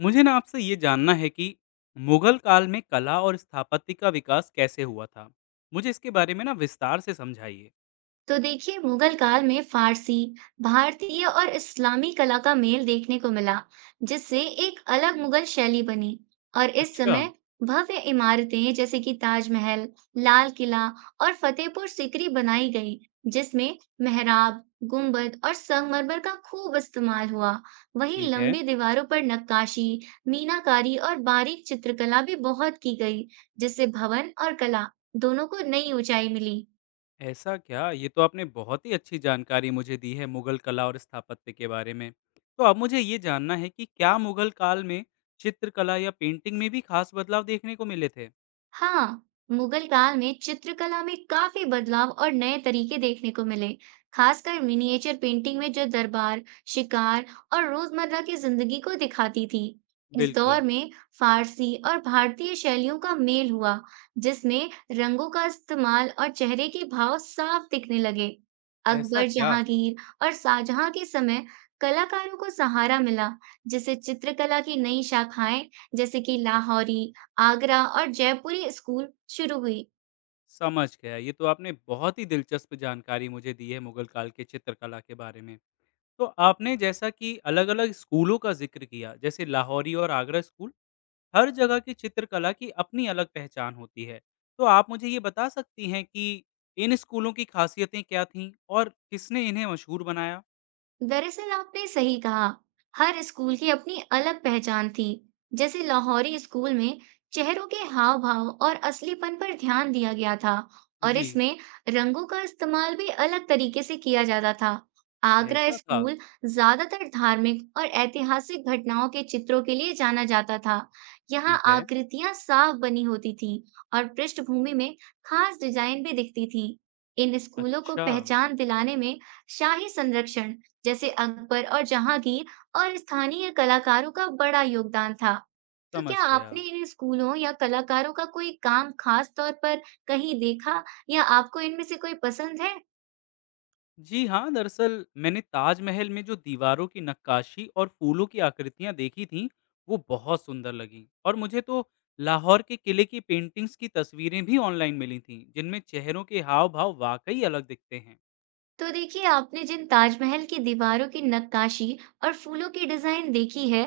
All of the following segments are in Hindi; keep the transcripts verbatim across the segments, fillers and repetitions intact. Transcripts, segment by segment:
मुझे ना आपसे ये जानना है कि मुगल काल में कला और स्थापत्य का विकास कैसे हुआ था? मुझे इसके बारे में ना विस्तार से समझाइए। तो देखिए मुगल काल में फारसी, भारतीय और इस्लामी कला का मेल देखने को मिला, जिससे एक अलग मुगल शैली बनी। और इस अच्छा। समय भव्य इमारतें जैसे कि ताजमहल, लाल किला और फतेहपुर सिकरी बनाई गई, जिसमें मेहराब, गुंबद और संगमरमर का खूब इस्तेमाल हुआ। वहीं ठीक है। लंबी दीवारों पर नक्काशी, मीनाकारी और बारीक चित्रकला भी बहुत की गई, जिससे भवन और कला दोनों को नई ऊंचाई मिली। ऐसा क्या? ये तो आपने बहुत ही अच्छी जानकारी मुझे दी है मुगल कला और स्थापत्य के बारे में। तो अब मुझे ये जानना है कि क्या मुगल काल में चित्रकला या पेंटिंग में भी खास बदलाव देखने को मिले थे? हाँ, मुगल काल में चित्रकला में काफी बदलाव और नए तरीके देखने को मिले, खासकर मिनिएचर पेंटिंग में जो दरबार, शिकार और रोजमर्रा की जिंदगी को दिखाती थी। इस दौर बिल्कुल। में फारसी और भारतीय शैलियों का मेल हुआ, जिसमें रंगों का इस्तेमाल और चेहरे के भाव साफ दिखने लगे। ऐसा अकबर, क्या? जहांगीर और शाहजहां के समय कलाकारों को सहारा मिला, जिसे चित्रकला की नई शाखाएं जैसे कि लाहौरी, आगरा और जयपुरी स्कूल शुरू हुई। समझ गया। ये तो आपने बहुत ही दिलचस्प जानकारी मुझे दी है मुगल काल के चित्रकला के बारे में। तो आपने जैसा कि अलग-अलग स्कूलों का ज़िक्र किया, जैसे लाहौरी और आगरा स्कूल, हर जगह की चित्रकला की अपनी अलग पहचान होती है। तो आप मुझे ये बता सकती हैं कि इन स्कूलों की खासियतें क्या थीं और किसने इन्हें मशहूर बनाया? दरअसल आपने सही कहा, हर स्कूल की अपनी अलग पहचान थी। जैसे लाहौरी स्कूल में चेहरों के हाव भाव और असलीपन पर ध्यान दिया गया था और जी। इसमें रंगों का इस्तेमाल भी अलग तरीके से किया जाता था। आगरा ऐसा था। स्कूल ज्यादातर धार्मिक और ऐतिहासिक घटनाओं के चित्रों के लिए जाना जाता था। यहाँ ठीक है। आकृतियां साफ बनी होती थी और पृष्ठभूमि में खास डिजाइन भी दिखती थी। इन स्कूलों को अच्छा। पहचान दिलाने में शाही संरक्षण जैसे अंकपर और जहांगीर और स्थानीय कलाकारों का बड़ा योगदान था। तो समझ क्या गया। आपने इन स्कूलों या कलाकारों का कोई काम खास तौर पर कहीं देखा या आपको इनमें से कोई पसंद है? जी हाँ, दरअसल मैंने ताजमहल में जो दीवारों की नक्काशी और फूलों की आकृतियां देखी थीं वो बहुत सुंदर लगीं। और मुझे तो लाहौर के किले की पेंटिंग्स की तस्वीरें भी ऑनलाइन मिली थीं, जिनमें चेहरों के हाव भाव वाकई अलग दिखते हैं। तो देखिए, आपने जिन ताजमहल की दीवारों की नक्काशी और फूलों की डिजाइन देखी है,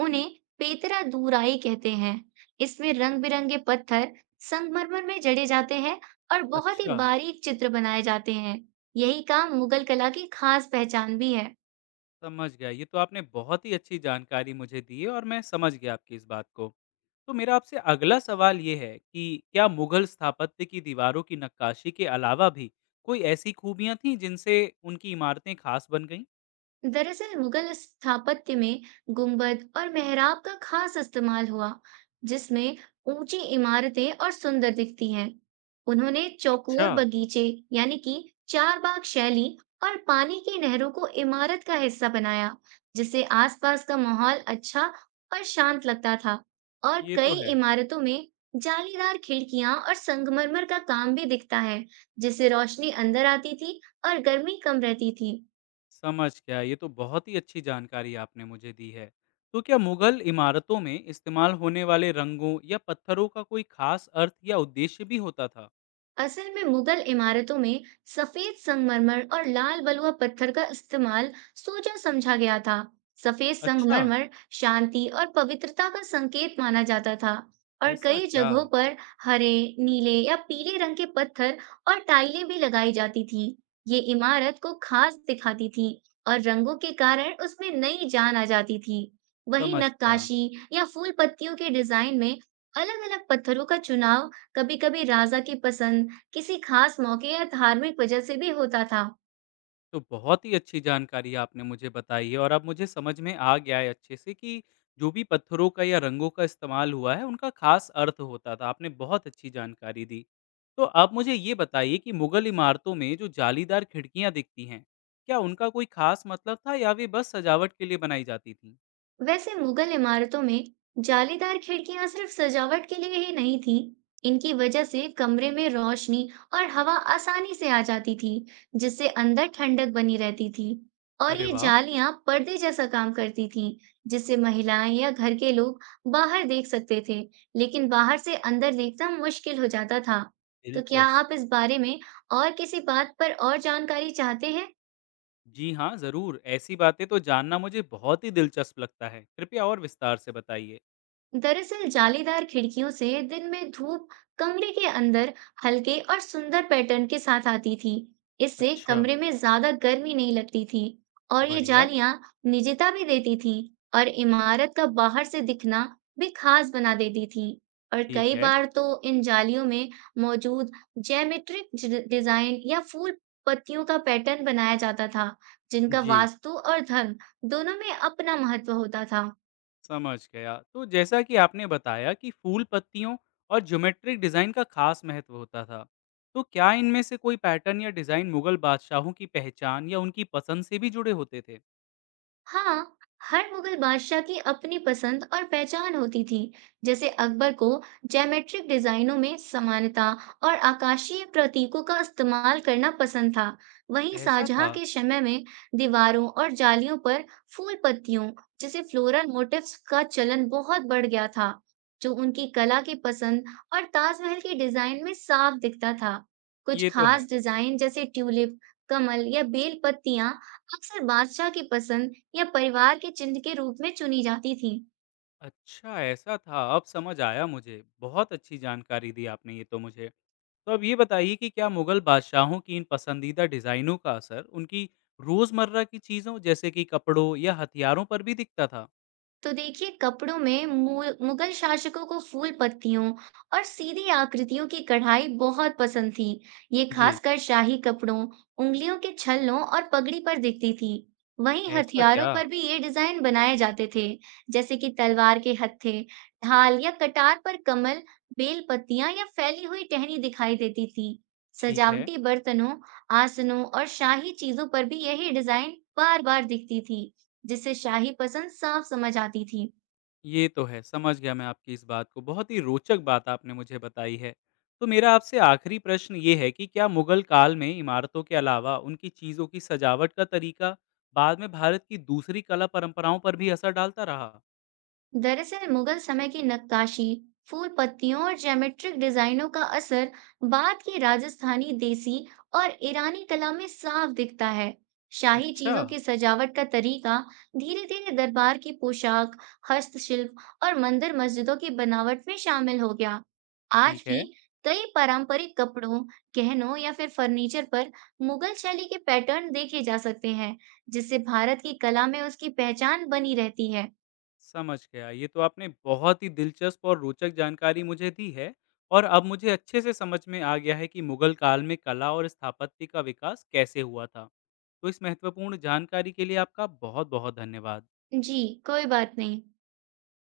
उन्हें पेतरा दूराई कहते हैं। इसमें रंग-बिरंगे पत्थर संगमरमर में जड़े जाते हैं और बहुत ही अच्छा। बारीक चित्र बनाए जाते हैं। यही काम मुगल कला की खास पहचान भी है। समझ गया। ये तो आपने बहुत ही अच्छी जानकारी मुझे दी है और मैं समझ गया आपकी इस बात को। तो मेरा आपसे अगला सवाल ये है कि क्या मुगल स्थापत्य की दीवारों की नक्काशी के अलावा भी कोई ऐसी खूबियां थीं जिनसे उनकी इमारतें खास बन गईं? दरअसल मुगल स्थापत्य में गुंबद और मेहराब का खास इस्तेमाल हुआ, जिसमें ऊंची इमारतें और सुंदर दिखती हैं। उन्होंने अच्छा। चौकोर बगीचे, यानी कि चारबाग शैली और पानी की नहरों को इमारत का हिस्सा बनाया, जिससे आसपास का माहौल अच्छा और शांत लगता था। और ये तो कई है। इमारतों में जालीदार खिड़कियां और संगमरमर का काम भी दिखता है, जिससे रोशनी अंदर आती थी और गर्मी कम रहती थी। समझ गया, ये तो बहुत ही अच्छी जानकारी आपने मुझे दी है। तो क्या मुगल इमारतों में इस्तेमाल होने वाले रंगों या पत्थरों का कोई खास अर्थ या उद्देश्य भी होता था? असल में मुगल इमारतों में सफेद संगमरमर और लाल बलुआ पत्थर का इस्तेमाल सोचा समझा गया था। सफेद अच्छा। संगमरमर शांति और पवित्रता का संकेत माना जाता था और ऐसा कई क्या? जगहों पर हरे, नीले या पीले रंग के पत्थर और टाइलें भी लगाई जाती थी। ये इमारत को खास दिखाती थी और रंगों के कारण उसमें नई जान आ जाती थी। वहीं समझ गया। नक्काशी या फूल पत्तियों के डिजाइन में अलग अलग पत्थरों का चुनाव, कभी कभी राजा की पसंद, किसी खास मौके या धार्मिक वजह से भी होता था। तो बहुत ही अच्छी जानकारी आपने मुझे बताई है और अब मुझे समझ में आ गया है अच्छे से कि जो भी पत्थरों का या रंगों का इस्तेमाल हुआ है उनका खास अर्थ होता था। आपने बहुत अच्छी जानकारी दी। तो आप मुझे ये बताइए कि मुगल इमारतों में जो जालीदार खिड़कियाँ दिखती हैं, क्या उनका कोई खास मतलब था या वे बस सजावट के लिए बनाई जाती थीं? वैसे मुगल इमारतों में जालीदार खिड़कियां सिर्फ सजावट के लिए ही नहीं थीं। इनकी वजह से कमरे में रोशनी और हवा आसानी से आ जाती थी, जिससे अंदर ठंडक बनी रहती थी। और अरे ये वाह! जालियां पर्दे जैसा काम करती थीं, जिससे महिलाएं या घर के लोग बाहर देख सकते थे, लेकिन बाहर से अंदर देखना मुश्किल हो जाता था। तो क्या दिलचस्प। आप इस बारे में और किसी बात पर और जानकारी चाहते हैं? जी हाँ, ज़रूर। ऐसी बातें तो जानना मुझे बहुत ही दिलचस्प लगता है। कृपया और विस्तार से बताइए। दरअसल जालीदार खिड़कियों से दिन में धूप कमरे के अंदर हल्के और सुंदर पैटर्न के साथ आती थी। इससे अच्छा। कमरे में ज्यादा गर्मी नहीं लगती थी और ये बढ़िया। जालियां निजता भी देती थी और इमारत का बाहर से दिखना भी खास बना देती थी। और ठीक कई है। बार तो इन जालियों में मौजूद ज्यामिट्रिक डि- डिजाइन या फूल पत्तियों का पैटर्न बनाया जाता था, जिनका जी। वास्तु और धर्म दोनों में अपना महत्व होता था। समझ गया। तो जैसा कि आपने बताया कि फूल पत्तियों और ज्योमेट्रिक डिजाइन का खास महत्व होता था, तो क्या इनमें से कोई पैटर्न या डिजाइन मुगल बादशाहों की पहचान या उनकी पसंद से भी जुड़े होते थे? हाँ, हर मुगल बादशाह की अपनी पसंद और पहचान होती थी। जैसे अकबर को ज्योमेट्रिक डिजाइनों में समानता और आकाशीय प्रतीकों का इस्तेमाल करना पसंद था। वहीं ऐसा शाहजहां था। के समय में दीवारों और जालियों पर फूल पत्तियों, जैसे फ्लोरल मोटिफ्स का चलन बहुत बढ़ गया था, जो उनकी कला की पसंद और ताजमहल के डिजाइन में साफ दिखता था। कुछ ये तो है। खास डिजाइन जैसे ट्यूलिप, कमल या बेल पत्तियां अक्सर बादशाह की पसंद या परिवार के चिन्ह के रूप में चुनी जाती थी। अच्छा, ऐसा था। अब समझ आया मुझे। बहुत अच्छी जानकारी दी आपने ये तो मुझे। तो अब ये बताइए कि क्या मुगल बादशाहों की इन पसंदीदा डिजाइनों का असर उनकी रोजमर्रा की चीजों जैसे कि कपड़ों या हथियारों पर भी दिखता था? तो देखिए, कपड़ों में मु- मुगल शासकों को फूल पत्तियों और सीधी आकृतियों की कढ़ाई बहुत पसंद थी। ये जी। खासकर शाही कपड़ों, उंगलियों के छल्लों और पगड़ी पर दिखती थी। वहीं ऐसा क्या? हथियारों पर भी ये डिजाइन बनाए जाते थे, जैसे कि तलवार के हत्थे, ढाल या कटार पर कमल, बेल पत्तियां या फैली हुई टहनी दिखाई देती थी। ठीक है। सजावटी बर्तनों, आसनों और शाही चीजों पर भी यही डिजाइन बार बार दिखती थी, जिससे शाही पसंद साफ समझ आती थी। ये तो है, समझ गया मैं आपकी इस बात को। बहुत ही रोचक बात आपने मुझे बताई है। तो मेरा आपसे आखिरी प्रश्न ये है कि क्या मुगल काल में इमारतों के अलावा उनकी चीज़ों की सजावट का तरीका बाद में भारत की दूसरी कला परंपराओं पर भी असर डालता रहा? दरअसल मुगल समय की नक्काशी, फूल पत्तियों और ज्योमेट्रिक डिजाइनों का असर बाद की राजस्थानी, देसी और ईरानी कला में साफ दिखता है। शाही अच्छा। चीजों की सजावट का तरीका धीरे धीरे दरबार की पोशाक, हस्तशिल्प और मंदिर मस्जिदों की बनावट में शामिल हो गया। ठीक आज भी है, कई पारंपरिक कपड़ों, गहनों या फिर फर्नीचर पर मुगल शैली के पैटर्न देखे जा सकते हैं, जिससे भारत की कला में उसकी पहचान बनी रहती है। समझ गया। ये तो आपने बहुत ही दिलचस्प और रोचक जानकारी मुझे दी है और अब मुझे अच्छे से समझ में आ गया है कि मुगल काल में कला और स्थापत्य का विकास कैसे हुआ था। तो इस महत्वपूर्ण जानकारी के लिए आपका बहुत-बहुत धन्यवाद। जी, कोई बात नहीं।